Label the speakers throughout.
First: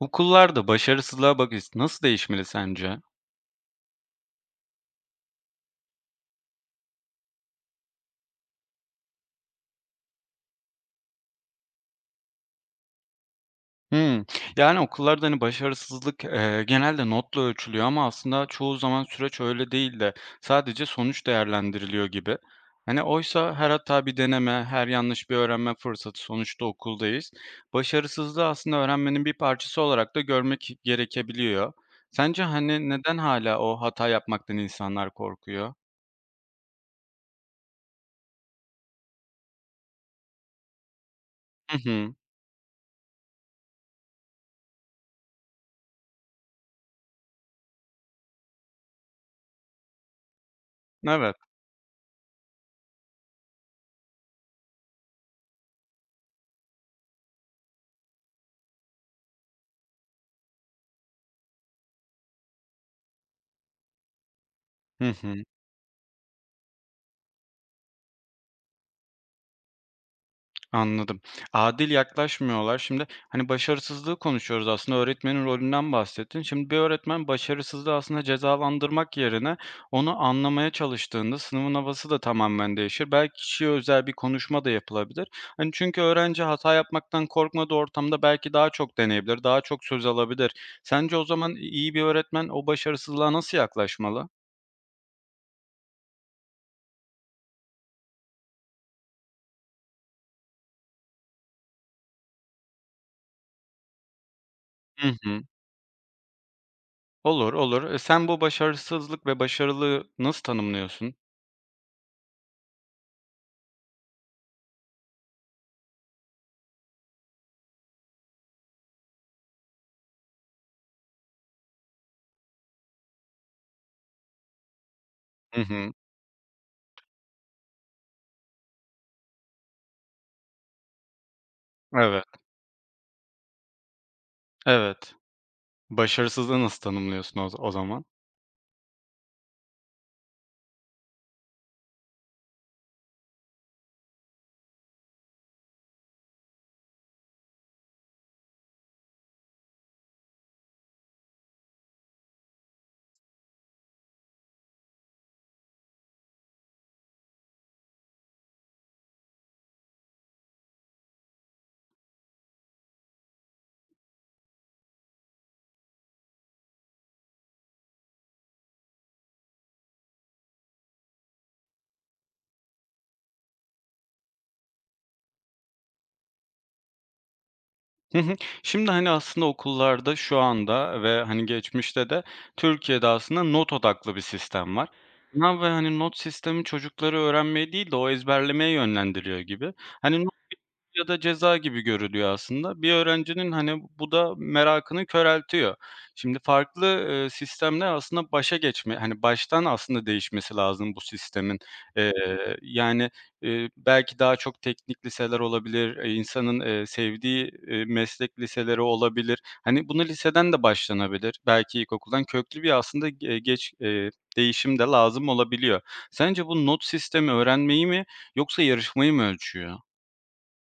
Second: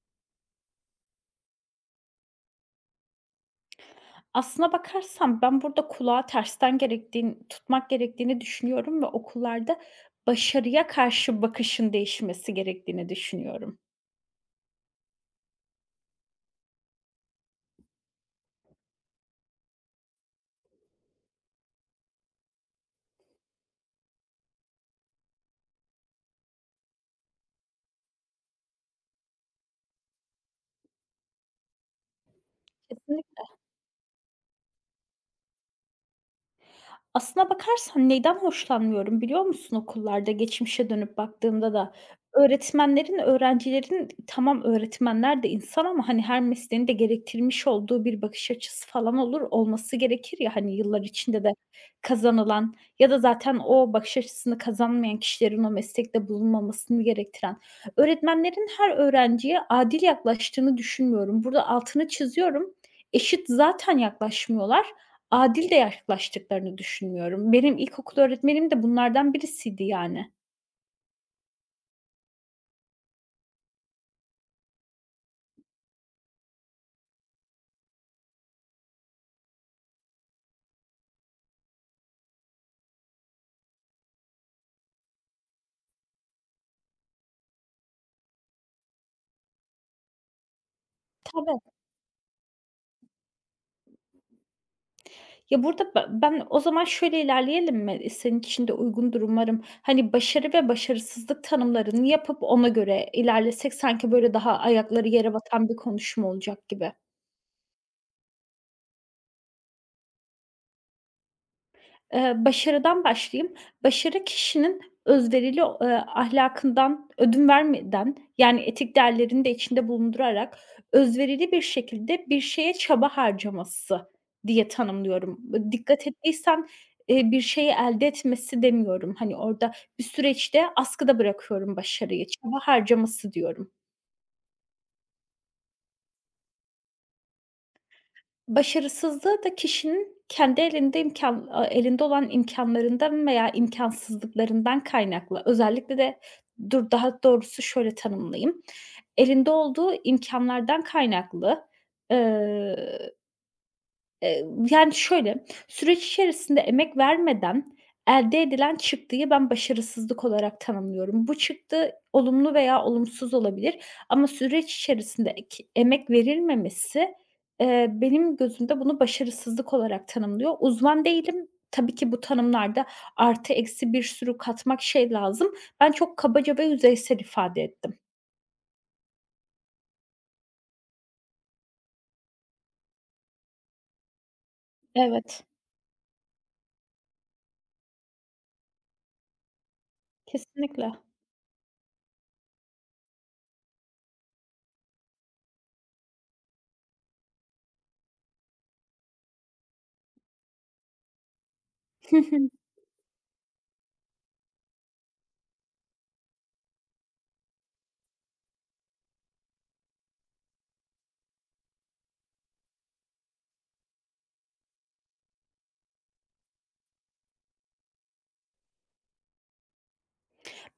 Speaker 1: Okullarda başarısızlığa bakış nasıl değişmeli sence?
Speaker 2: Aslına bakarsam ben burada kulağı tersten gerektiğin tutmak gerektiğini düşünüyorum ve okullarda başarıya karşı bakışın değişmesi gerektiğini düşünüyorum.
Speaker 1: Hımm. Okullarda, başarısızlık, genelde notla ölçülüyor ama aslında çoğu zaman süreç öyle değil de sadece sonuç değerlendiriliyor gibi. Hani, oysa her hata bir deneme, her yanlış bir öğrenme fırsatı, sonuçta okuldayız. Başarısızlığı aslında öğrenmenin bir parçası olarak da görmek gerekebiliyor. Sence, neden
Speaker 2: Kesinlikle.
Speaker 1: hala o hata yapmaktan insanlar korkuyor?
Speaker 2: Aslına bakarsan neyden hoşlanmıyorum biliyor musun okullarda geçmişe dönüp baktığımda
Speaker 1: Hı
Speaker 2: da?
Speaker 1: hı.
Speaker 2: Öğretmenlerin, öğrencilerin tamam öğretmenler de insan ama, hani, her mesleğin de gerektirmiş olduğu bir bakış açısı falan olur, olması gerekir ya, hani, yıllar
Speaker 1: Evet.
Speaker 2: içinde de kazanılan ya da zaten o bakış açısını kazanmayan kişilerin o meslekte bulunmamasını gerektiren. Öğretmenlerin her öğrenciye adil yaklaştığını düşünmüyorum. Burada altını çiziyorum. Eşit zaten yaklaşmıyorlar.
Speaker 1: Hı hı.
Speaker 2: Adil de yaklaştıklarını düşünmüyorum. Benim ilkokul öğretmenim de bunlardan birisiydi yani.
Speaker 1: Anladım. Adil yaklaşmıyorlar. Şimdi, başarısızlığı konuşuyoruz aslında, öğretmenin rolünden bahsettin. Şimdi bir öğretmen başarısızlığı aslında cezalandırmak yerine onu anlamaya çalıştığında sınıfın havası da tamamen değişir. Belki kişiye özel bir konuşma da yapılabilir. Hani, çünkü öğrenci hata yapmaktan korkmadığı ortamda belki daha çok deneyebilir, daha çok söz alabilir. Sence o zaman
Speaker 2: Tabii.
Speaker 1: iyi bir öğretmen o başarısızlığa nasıl yaklaşmalı?
Speaker 2: Ya, burada ben o zaman şöyle ilerleyelim mi? Senin için de uygundur umarım. Hani, başarı ve başarısızlık tanımlarını yapıp ona göre ilerlesek sanki böyle daha
Speaker 1: Hı
Speaker 2: ayakları yere
Speaker 1: hı.
Speaker 2: batan bir konuşma olacak gibi.
Speaker 1: Olur, olur. Sen bu başarısızlık ve başarılıyı nasıl tanımlıyorsun?
Speaker 2: Başarıdan başlayayım. Başarı kişinin özverili, ahlakından ödün vermeden, yani etik değerlerini de içinde bulundurarak özverili bir şekilde bir şeye çaba harcaması diye tanımlıyorum.
Speaker 1: Hı hı.
Speaker 2: Dikkat ettiysen, bir şeyi elde etmesi demiyorum. Hani, orada bir süreçte askıda bırakıyorum
Speaker 1: Evet.
Speaker 2: başarıyı, çaba harcaması diyorum.
Speaker 1: Evet. Başarısızlığı nasıl tanımlıyorsun o zaman?
Speaker 2: Başarısızlığı da kişinin kendi elinde elinde olan imkânlarından veya imkânsızlıklarından kaynaklı. Özellikle de dur, daha doğrusu şöyle tanımlayayım: Elinde olduğu imkânlardan kaynaklı, eee Eee, yani, şöyle, süreç içerisinde emek vermeden elde edilen çıktıyı ben başarısızlık olarak tanımlıyorum. Bu çıktı olumlu veya olumsuz olabilir ama süreç içerisinde ek emek verilmemesi, benim gözümde bunu başarısızlık olarak tanımlıyor. Uzman değilim. Tabii ki bu tanımlarda artı eksi bir sürü katmak şey lazım. Ben çok kabaca ve yüzeysel ifade ettim.
Speaker 1: Hı hı. Şimdi, aslında okullarda şu anda ve, geçmişte de Türkiye'de aslında not odaklı bir sistem var.
Speaker 2: Evet,
Speaker 1: Sınav ve, not sistemi çocukları öğrenmeye değil de o ezberlemeye yönlendiriyor gibi. Hani
Speaker 2: kesinlikle.
Speaker 1: ya da ceza gibi görülüyor aslında. Bir öğrencinin, bu da merakını köreltiyor. Şimdi farklı, sistemler aslında başa geçme hani, baştan aslında değişmesi lazım bu sistemin. Eee, yani, belki daha çok teknik liseler olabilir, insanın, sevdiği, meslek liseleri olabilir. Hani, bunu liseden de başlanabilir. Belki ilkokuldan köklü bir aslında ge geç değişim de lazım olabiliyor. Sence bu not sistemi öğrenmeyi mi yoksa yarışmayı mı ölçüyor?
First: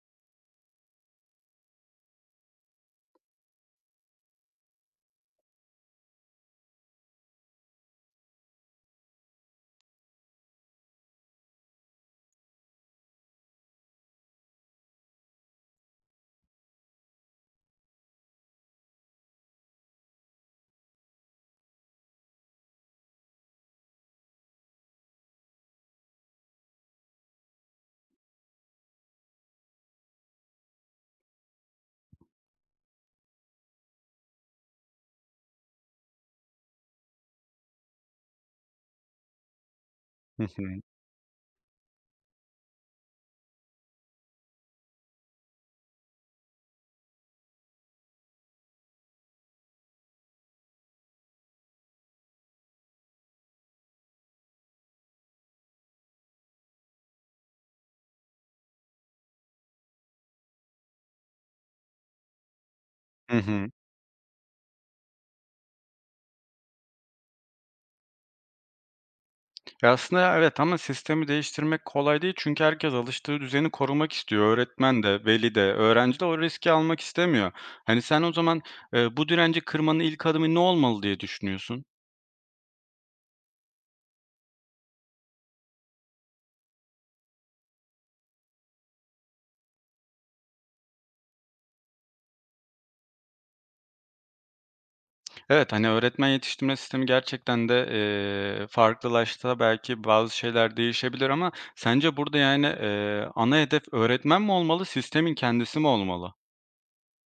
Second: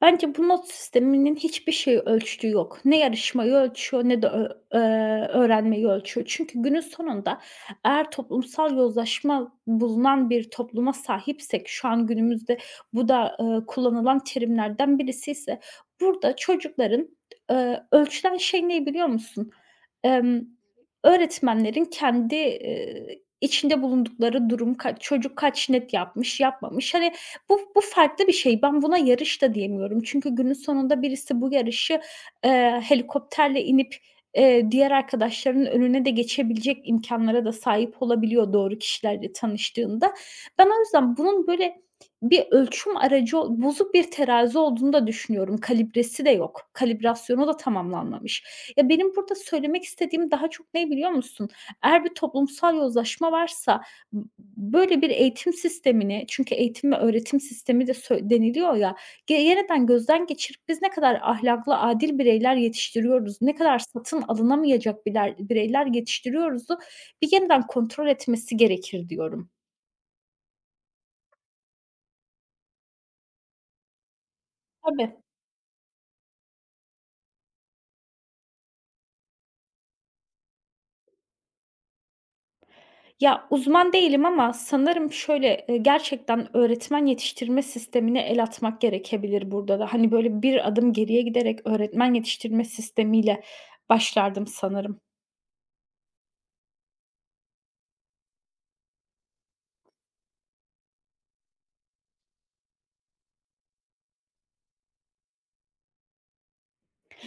Speaker 2: Bence bu not sisteminin hiçbir şeyi ölçtüğü yok. Ne yarışmayı ölçüyor ne de ö öğrenmeyi ölçüyor. Çünkü günün sonunda eğer toplumsal yozlaşma bulunan bir topluma sahipsek, şu an günümüzde bu da, kullanılan terimlerden birisi ise burada çocukların, ölçülen şey ne biliyor musun? Emm, Öğretmenlerin kendi, içinde bulundukları durum, kaç çocuk kaç net yapmış, yapmamış. Hani, bu farklı bir şey. Ben buna yarış da diyemiyorum. Çünkü günün sonunda birisi bu yarışı, helikopterle inip, diğer arkadaşlarının önüne de geçebilecek imkânlara da sahip olabiliyor doğru kişilerle tanıştığında.
Speaker 1: Hı hı.
Speaker 2: Ben o yüzden bunun böyle bir ölçüm aracı bozuk bir terazi olduğunu da düşünüyorum. Kalibresi de yok. Kalibrasyonu da tamamlanmamış. Ya, benim burada söylemek istediğim daha çok ne biliyor musun? Eğer bir toplumsal yozlaşma varsa B böyle bir eğitim sistemini çünkü eğitim ve öğretim sistemi de deniliyor ya, yeniden gözden geçirip biz ne kadar ahlaklı, adil bireyler
Speaker 1: Hı
Speaker 2: yetiştiriyoruz, ne
Speaker 1: hı.
Speaker 2: kadar satın alınamayacak bireyler yetiştiriyoruzu bir yeniden kontrol etmesi gerekir diyorum.
Speaker 1: Ya, aslında evet ama sistemi değiştirmek kolay değil çünkü herkes alıştığı düzeni korumak istiyor. Öğretmen
Speaker 2: Tabii.
Speaker 1: de, veli de, öğrenci de o riski almak istemiyor. Hani, sen o zaman, bu direnci kırmanın ilk adımı ne olmalı diye düşünüyorsun?
Speaker 2: Ya, uzman değilim ama sanırım şöyle, gerçekten öğretmen yetiştirme sistemine el atmak gerekebilir burada da. Hani, böyle, bir adım geriye giderek öğretmen yetiştirme sistemiyle başlardım sanırım.
Speaker 1: Evet, öğretmen yetiştirme sistemi gerçekten de, farklılaşsa belki bazı şeyler değişebilir ama sence burada, ana hedef öğretmen mi olmalı, sistemin kendisi mi olmalı?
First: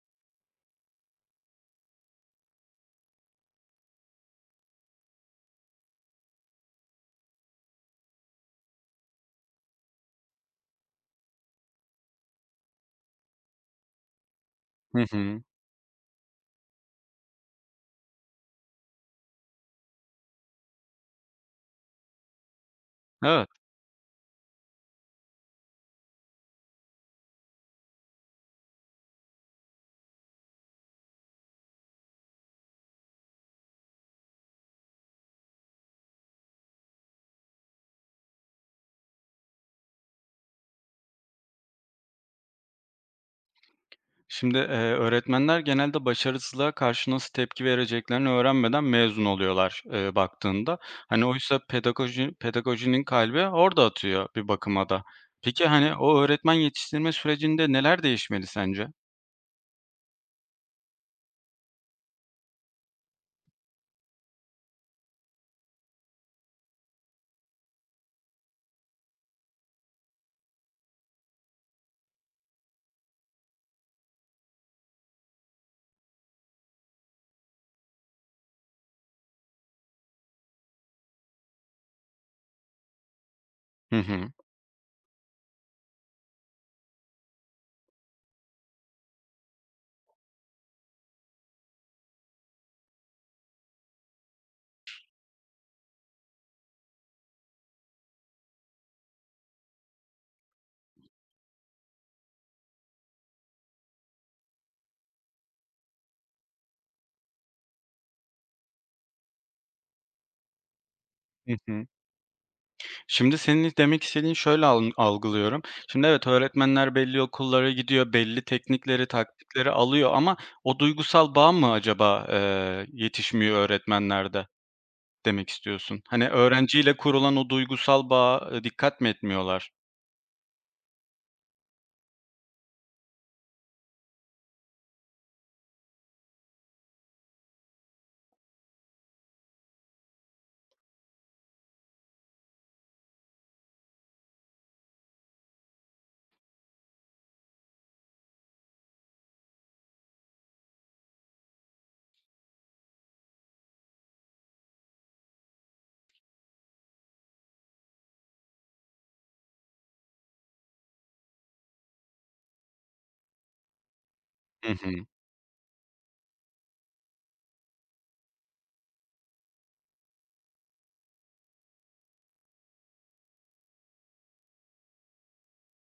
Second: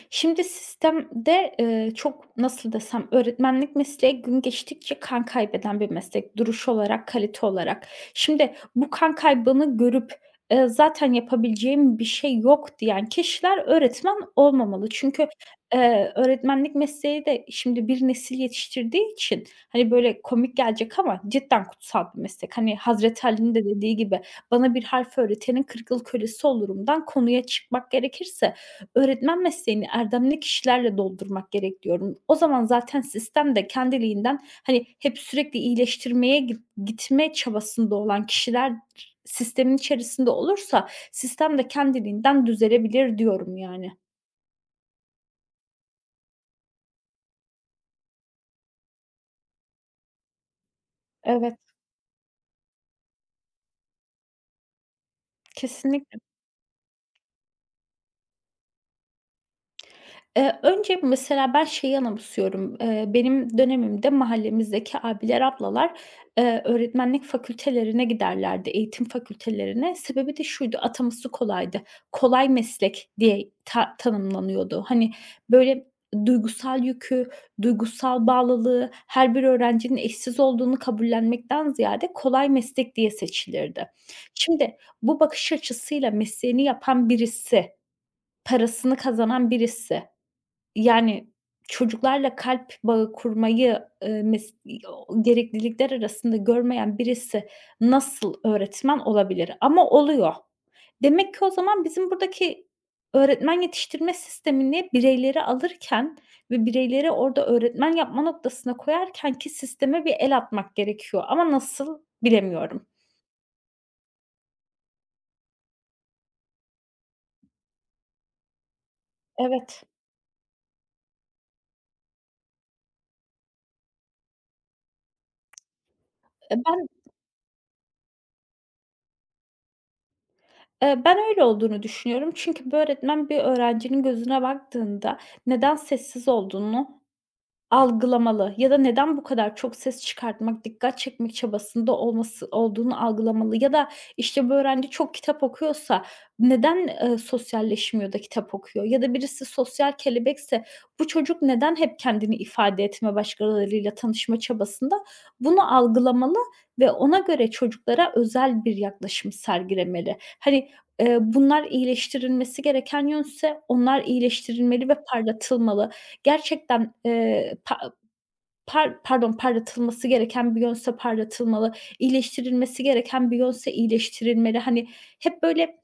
Speaker 2: Şimdi sistemde, çok, nasıl desem, öğretmenlik mesleği gün geçtikçe kan kaybeden bir meslek, duruş olarak, kalite olarak. Şimdi bu kan kaybını görüp, "Zaten yapabileceğim bir şey yok." diyen kişiler öğretmen olmamalı.
Speaker 1: Hı
Speaker 2: Çünkü,
Speaker 1: hı.
Speaker 2: öğretmenlik mesleği de şimdi bir nesil yetiştirdiği için, hani, böyle komik gelecek ama cidden kutsal bir meslek. Hani, Hazreti
Speaker 1: Evet.
Speaker 2: Ali'nin de dediği gibi, "Bana bir harf öğretenin 40 yıl kölesi olurum"dan konuya çıkmak gerekirse öğretmen mesleğini erdemli kişilerle doldurmak gerek diyorum. O zaman zaten sistem de kendiliğinden, hani, hep sürekli iyileştirmeye gitme çabasında olan kişiler sistemin içerisinde olursa sistem de kendiliğinden düzelebilir diyorum yani.
Speaker 1: Şimdi, öğretmenler genelde başarısızlığa karşı nasıl tepki vereceklerini öğrenmeden mezun oluyorlar, baktığında. Hani, oysa
Speaker 2: Evet.
Speaker 1: pedagojinin kalbi orada atıyor bir bakıma da. Peki, o
Speaker 2: Kesinlikle.
Speaker 1: öğretmen yetiştirme sürecinde neler değişmeli sence?
Speaker 2: Önce mesela ben şeyi anımsıyorum. Benim dönemimde mahallemizdeki abiler, ablalar, öğretmenlik fakültelerine giderlerdi, eğitim fakültelerine. Sebebi de şuydu, ataması kolaydı. Kolay meslek diye tanımlanıyordu. Hani, böyle, duygusal yükü, duygusal bağlılığı, her bir öğrencinin eşsiz olduğunu kabullenmekten ziyade kolay meslek diye seçilirdi.
Speaker 1: Hı hı.
Speaker 2: Şimdi bu bakış açısıyla mesleğini yapan birisi, parasını kazanan birisi yani, çocuklarla kalp bağı kurmayı, mes o gereklilikler arasında görmeyen birisi nasıl öğretmen olabilir? Ama oluyor. Demek ki o zaman bizim buradaki öğretmen yetiştirme sistemini bireyleri alırken ve bireyleri orada öğretmen yapma noktasına koyarken ki sisteme bir el atmak gerekiyor ama
Speaker 1: Hı hı.
Speaker 2: nasıl bilemiyorum.
Speaker 1: Şimdi senin demek istediğin şöyle algılıyorum. Şimdi evet, öğretmenler belli okullara gidiyor, belli teknikleri, taktikleri
Speaker 2: Evet.
Speaker 1: alıyor ama o duygusal bağ mı acaba, yetişmiyor öğretmenlerde? Demek istiyorsun. Hani
Speaker 2: E, ben,
Speaker 1: öğrenciyle kurulan o duygusal bağa, dikkat mi etmiyorlar?
Speaker 2: ben öyle olduğunu düşünüyorum. Çünkü bir öğretmen bir öğrencinin gözüne baktığında neden sessiz olduğunu algılamalı ya da neden bu kadar çok ses çıkartmak, dikkat çekmek çabasında olması olduğunu algılamalı ya da, işte, bu öğrenci çok kitap okuyorsa neden, sosyalleşmiyor da kitap okuyor ya da birisi sosyal kelebekse bu çocuk neden hep kendini ifade etme, başkalarıyla tanışma çabasında? Bunu algılamalı ve ona göre çocuklara özel bir yaklaşım sergilemeli. Hani, bunlar iyileştirilmesi gereken yönse onlar
Speaker 1: Hı
Speaker 2: iyileştirilmeli
Speaker 1: hı.
Speaker 2: ve parlatılmalı. Gerçekten, pa par pardon, parlatılması gereken bir yönse parlatılmalı, iyileştirilmesi gereken bir yönse iyileştirilmeli. Hani, hep böyle,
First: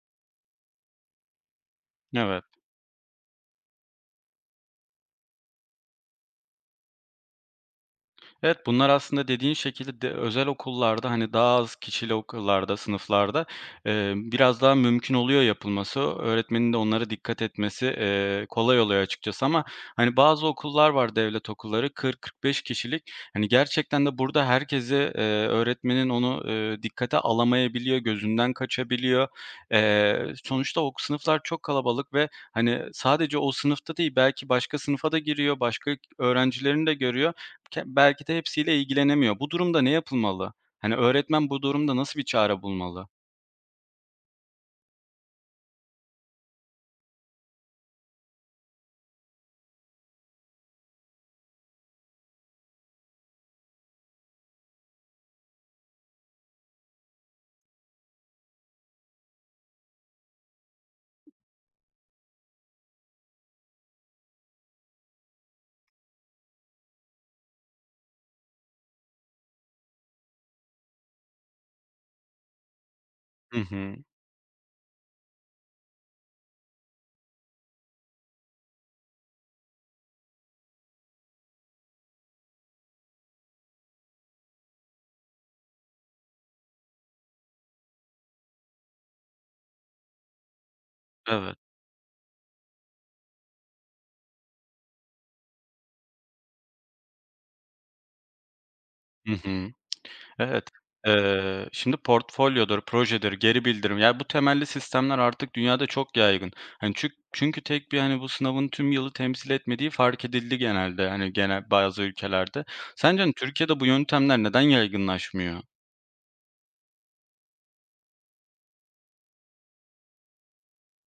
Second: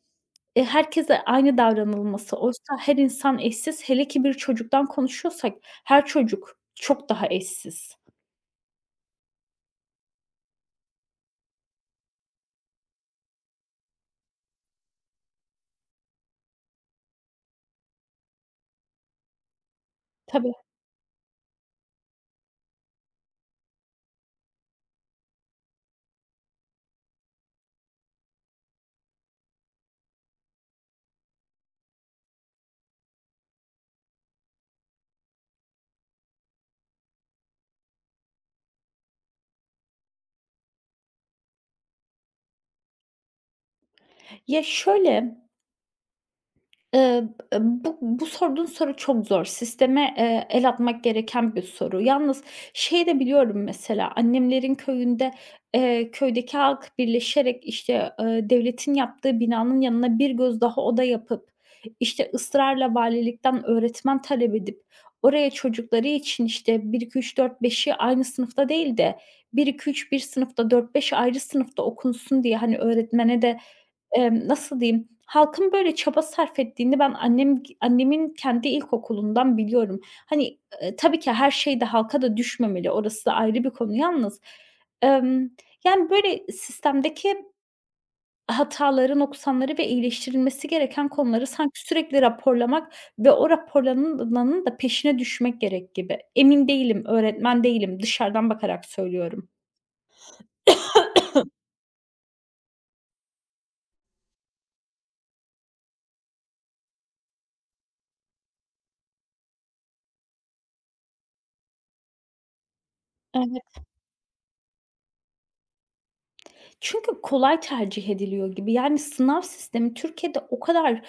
Speaker 2: herkese aynı davranılması.
Speaker 1: Evet.
Speaker 2: Oysa her insan eşsiz. Hele ki bir çocuktan konuşuyorsak her çocuk çok daha eşsiz.
Speaker 1: Evet, bunlar aslında dediğin şekilde de özel okullarda, hani, daha az kişili okullarda, sınıflarda, biraz daha mümkün oluyor yapılması. Öğretmenin de onlara dikkat etmesi, kolay oluyor açıkçası ama, hani, bazı
Speaker 2: Tabii.
Speaker 1: okullar var, devlet okulları 40-45 kişilik. Hani, gerçekten de burada herkesi, öğretmenin onu, dikkate alamayabiliyor, gözünden kaçabiliyor. Sonuçta o sınıflar çok kalabalık ve, hani, sadece o sınıfta değil belki başka sınıfa da giriyor, başka öğrencilerini de görüyor ke belki de hepsiyle ilgilenemiyor. Bu durumda ne yapılmalı? Hani, öğretmen bu durumda nasıl bir çare bulmalı?
Speaker 2: Ya, şöyle Eee, b bu bu sorduğun soru çok zor. Sisteme, el atmak gereken bir soru. Yalnız şeyi de biliyorum mesela, annemlerin köyünde, köydeki halk birleşerek, işte, devletin yaptığı binanın yanına bir göz daha oda yapıp, işte, ısrarla valilikten öğretmen talep edip oraya çocukları için, işte, bir iki üç dört beşi aynı sınıfta değil de bir iki üç bir sınıfta, dört 5 ayrı sınıfta okunsun diye, hani, öğretmene
Speaker 1: Hı
Speaker 2: de
Speaker 1: hı.
Speaker 2: Nasıl diyeyim, halkın böyle çaba sarf ettiğini ben annemin kendi ilkokulundan biliyorum. Hani, tabii ki her şey de halka da düşmemeli, orası da ayrı bir konu yalnız, emm, yani, böyle sistemdeki hataları, noksanları ve iyileştirilmesi gereken konuları
Speaker 1: Evet.
Speaker 2: sanki sürekli raporlamak ve o raporlanılanın da peşine düşmek gerek gibi. Emin değilim, öğretmen değilim, dışarıdan bakarak
Speaker 1: Hı
Speaker 2: söylüyorum.
Speaker 1: hı. Evet. Şimdi portfolyodur, projedir, geri bildirim, ya, bu temelli sistemler artık dünyada çok yaygın. Hani, çünkü tek bir, hani, bu sınavın tüm yılı temsil etmediği fark edildi genelde, hani, genel bazı ülkelerde. Sence,
Speaker 2: Evet.
Speaker 1: Türkiye'de bu yöntemler neden yaygınlaşmıyor?
Speaker 2: Çünkü kolay tercih ediliyor gibi. Yani sınav sistemi Türkiye'de o kadar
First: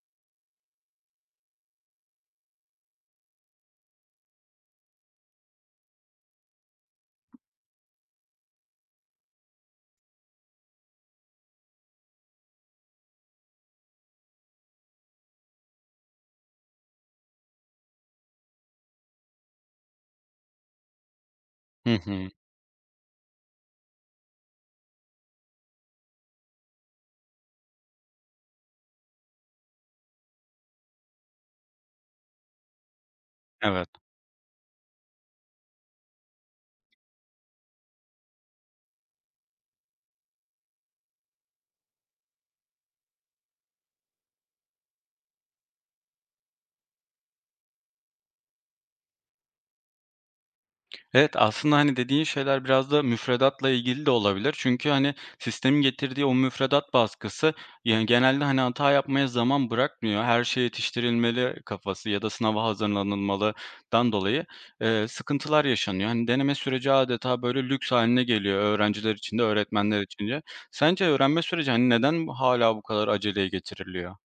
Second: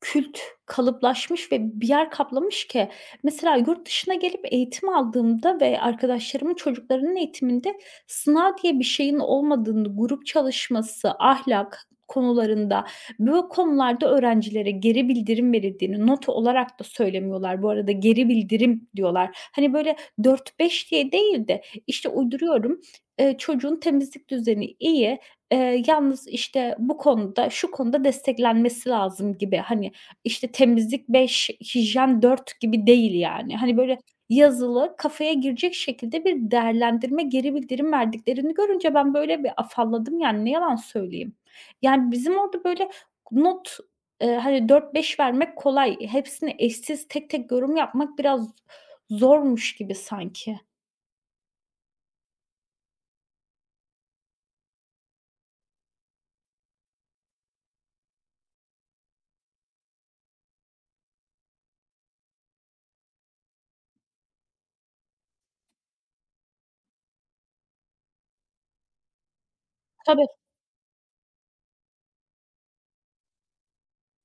Speaker 2: kült, kalıplaşmış ve bir yer kaplamış ki mesela yurt dışına gelip eğitim aldığımda ve arkadaşlarımın çocuklarının eğitiminde sınav diye bir şeyin olmadığını, grup çalışması, ahlak konularında, bu konularda öğrencilere geri bildirim verildiğini not olarak da söylemiyorlar. Bu arada geri bildirim diyorlar. Hani böyle dört beş diye değil de
Speaker 1: Hı
Speaker 2: işte
Speaker 1: hı.
Speaker 2: uyduruyorum. Çocuğun temizlik düzeni iyi, yalnız, işte, bu konuda, şu konuda desteklenmesi lazım gibi. Hani, işte, temizlik 5, hijyen 4 gibi değil yani. Hani,
Speaker 1: Evet.
Speaker 2: böyle yazılı, kafaya girecek şekilde bir değerlendirme, geri bildirim verdiklerini görünce ben böyle bir afalladım yani ne yalan söyleyeyim. Yani bizim orada böyle not, hani dört beş vermek kolay. Hepsini eşsiz tek tek yorum yapmak biraz zormuş gibi sanki.
Speaker 1: Evet, aslında, dediğin şeyler biraz da müfredatla ilgili de olabilir. Çünkü, sistemin getirdiği o müfredat baskısı, yani, genelde, hata yapmaya zaman bırakmıyor. Her şey yetiştirilmeli kafası ya da sınava hazırlanılmalıdan dolayı, sıkıntılar yaşanıyor. Hani, deneme süreci adeta böyle lüks haline geliyor öğrenciler için de öğretmenler
Speaker 2: Tabii.
Speaker 1: için de. Sence öğrenme süreci, neden hala bu kadar aceleye getiriliyor?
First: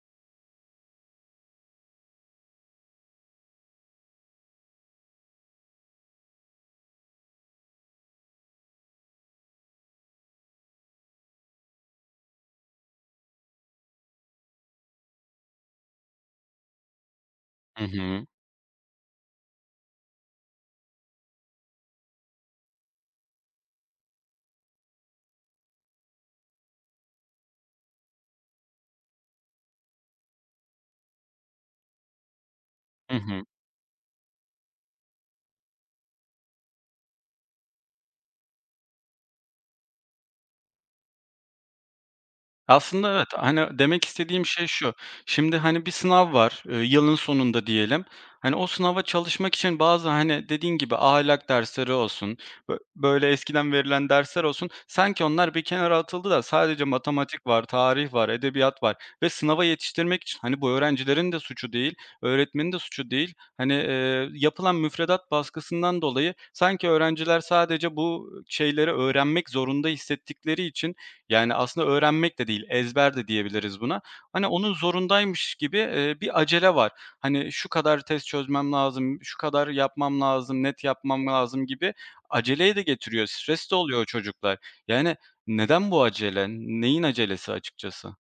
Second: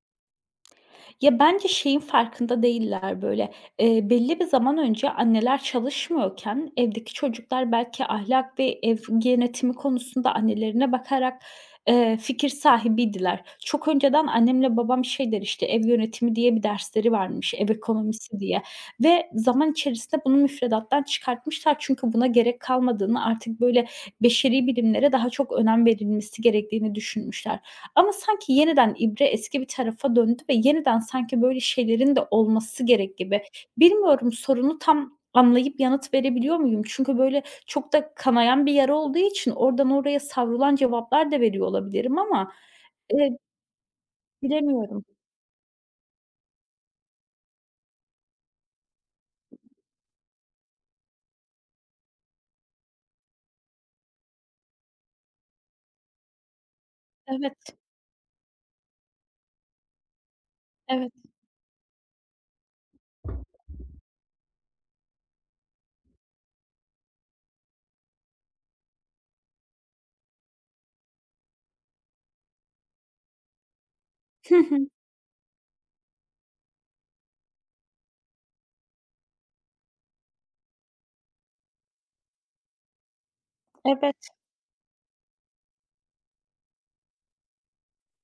Speaker 2: Ya, bence şeyin farkında değiller, böyle, belli bir zaman önce anneler çalışmıyorken evdeki çocuklar belki ahlak ve ev yönetimi konusunda annelerine bakarak, fikir sahibiydiler. Çok önceden annemle babam şey der, işte, ev yönetimi diye bir dersleri varmış, ev
Speaker 1: Hı hı.
Speaker 2: ekonomisi diye ve zaman içerisinde bunu müfredattan çıkartmışlar. Çünkü buna gerek kalmadığını, artık, böyle, beşeri bilimlere daha çok önem verilmesi gerektiğini düşünmüşler. Ama sanki yeniden ibre eski bir tarafa döndü ve yeniden sanki böyle şeylerin de olması
Speaker 1: Hı
Speaker 2: gerek gibi.
Speaker 1: hı.
Speaker 2: Bilmiyorum sorunu tam anlayıp yanıt verebiliyor muyum? Çünkü böyle çok da kanayan bir yara olduğu için oradan oraya savrulan cevaplar da veriyor olabilirim ama,
Speaker 1: Aslında evet,
Speaker 2: eee,
Speaker 1: demek istediğim şey şu:
Speaker 2: bilemiyorum.
Speaker 1: Şimdi, bir sınav var, yılın sonunda diyelim. Hani, o sınava çalışmak için bazı, hani, dediğin gibi ahlak dersleri olsun, böyle eskiden verilen dersler olsun, sanki onlar bir kenara atıldı da sadece matematik var,
Speaker 2: Evet,
Speaker 1: tarih var, edebiyat var ve sınava yetiştirmek için, hani, bu
Speaker 2: evet.
Speaker 1: öğrencilerin de suçu değil, öğretmenin de suçu değil. Hani, yapılan müfredat baskısından dolayı sanki öğrenciler sadece bu şeyleri öğrenmek zorunda hissettikleri için yani, aslında öğrenmek de değil, ezber de diyebiliriz buna. Hani,
Speaker 2: Hı
Speaker 1: onun
Speaker 2: hı.
Speaker 1: zorundaymış gibi, bir acele var. Hani, şu kadar test çözmem lazım, şu kadar yapmam lazım, net yapmam lazım gibi aceleyi de getiriyor. Stres de oluyor o
Speaker 2: Evet.
Speaker 1: çocuklar. Yani, neden bu acele? Neyin acelesi açıkçası?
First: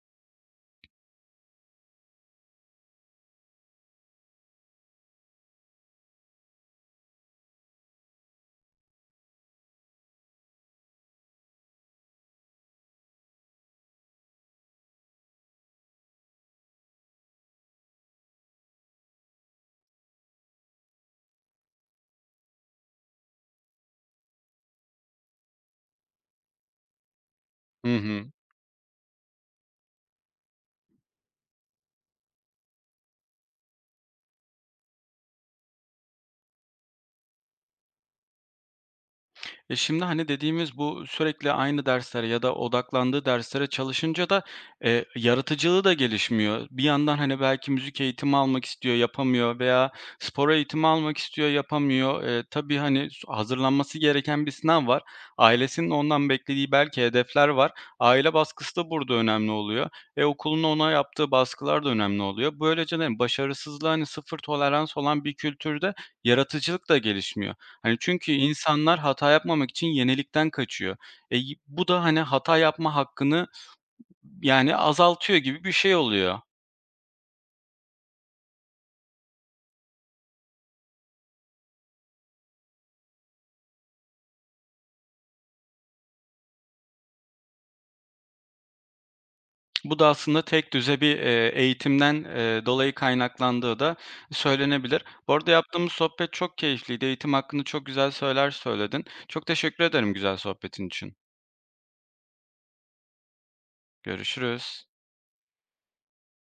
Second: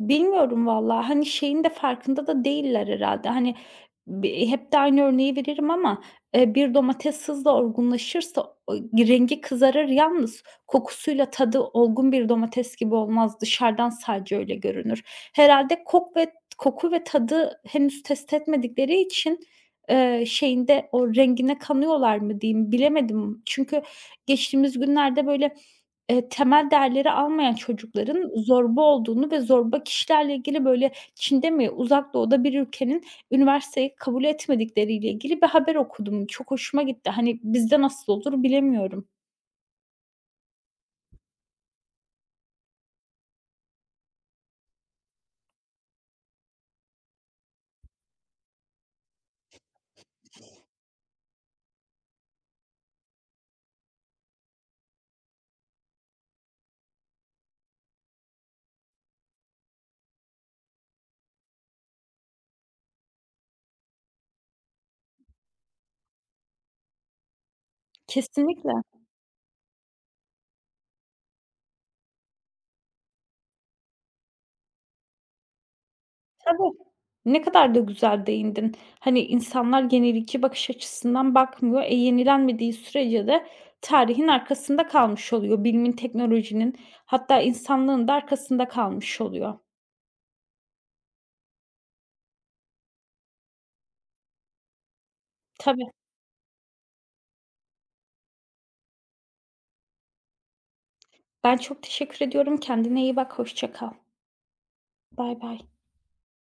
Speaker 2: Bilmiyorum vallahi, hani, şeyin de farkında da değiller herhalde. Hani, hep de aynı örneği veririm ama, bir domates hızla olgunlaşırsa o rengi kızarır yalnız kokusuyla tadı olgun bir domates gibi olmaz. Dışarıdan sadece öyle görünür. Herhalde koku ve tadı henüz test etmedikleri için, şeyinde o rengine kanıyorlar mı diyeyim, bilemedim. Çünkü geçtiğimiz günlerde, böyle, temel değerleri almayan
Speaker 1: Hı hı.
Speaker 2: çocukların zorba olduğunu ve zorba kişilerle ilgili, böyle, Çin'de mi, Uzak Doğu'da bir ülkenin üniversiteyi kabul etmedikleriyle ilgili bir haber okudum. Çok hoşuma gitti. Hani, bizde nasıl olur bilemiyorum.
Speaker 1: E, şimdi, dediğimiz bu sürekli aynı derslere ya da odaklandığı derslere çalışınca da, yaratıcılığı da gelişmiyor. Bir yandan, belki müzik eğitimi almak istiyor, yapamıyor veya spor eğitimi almak istiyor, yapamıyor. Tabii, hazırlanması gereken bir sınav var. Ailesinin ondan beklediği belki hedefler var. Aile baskısı da burada önemli oluyor. E, okulun ona yaptığı baskılar da önemli oluyor. Böylece de başarısızlığa, sıfır tolerans olan bir kültürde yaratıcılık da gelişmiyor. Hani, çünkü
Speaker 2: Kesinlikle.
Speaker 1: insanlar hata yapmamak için yenilikten kaçıyor. E, y bu da, hata yapma hakkını, yani, azaltıyor gibi bir şey oluyor.
Speaker 2: Tabii. Ne kadar da güzel değindin. Hani, insanlar yenilikçi bakış açısından bakmıyor. Yenilenmediği sürece de tarihin arkasında kalmış oluyor. Bilimin, teknolojinin hatta insanlığın da arkasında kalmış oluyor.
Speaker 1: Bu da aslında tek düze bir, eğitimden, dolayı kaynaklandığı da söylenebilir. Bu arada
Speaker 2: Tabii.
Speaker 1: yaptığımız sohbet çok keyifliydi. Eğitim hakkında çok güzel söyler söyledin. Çok teşekkür ederim güzel sohbetin için.
Speaker 2: Ben çok teşekkür ediyorum. Kendine iyi bak, hoşça kal.
Speaker 1: Görüşürüz.
Speaker 2: Bay. Bay.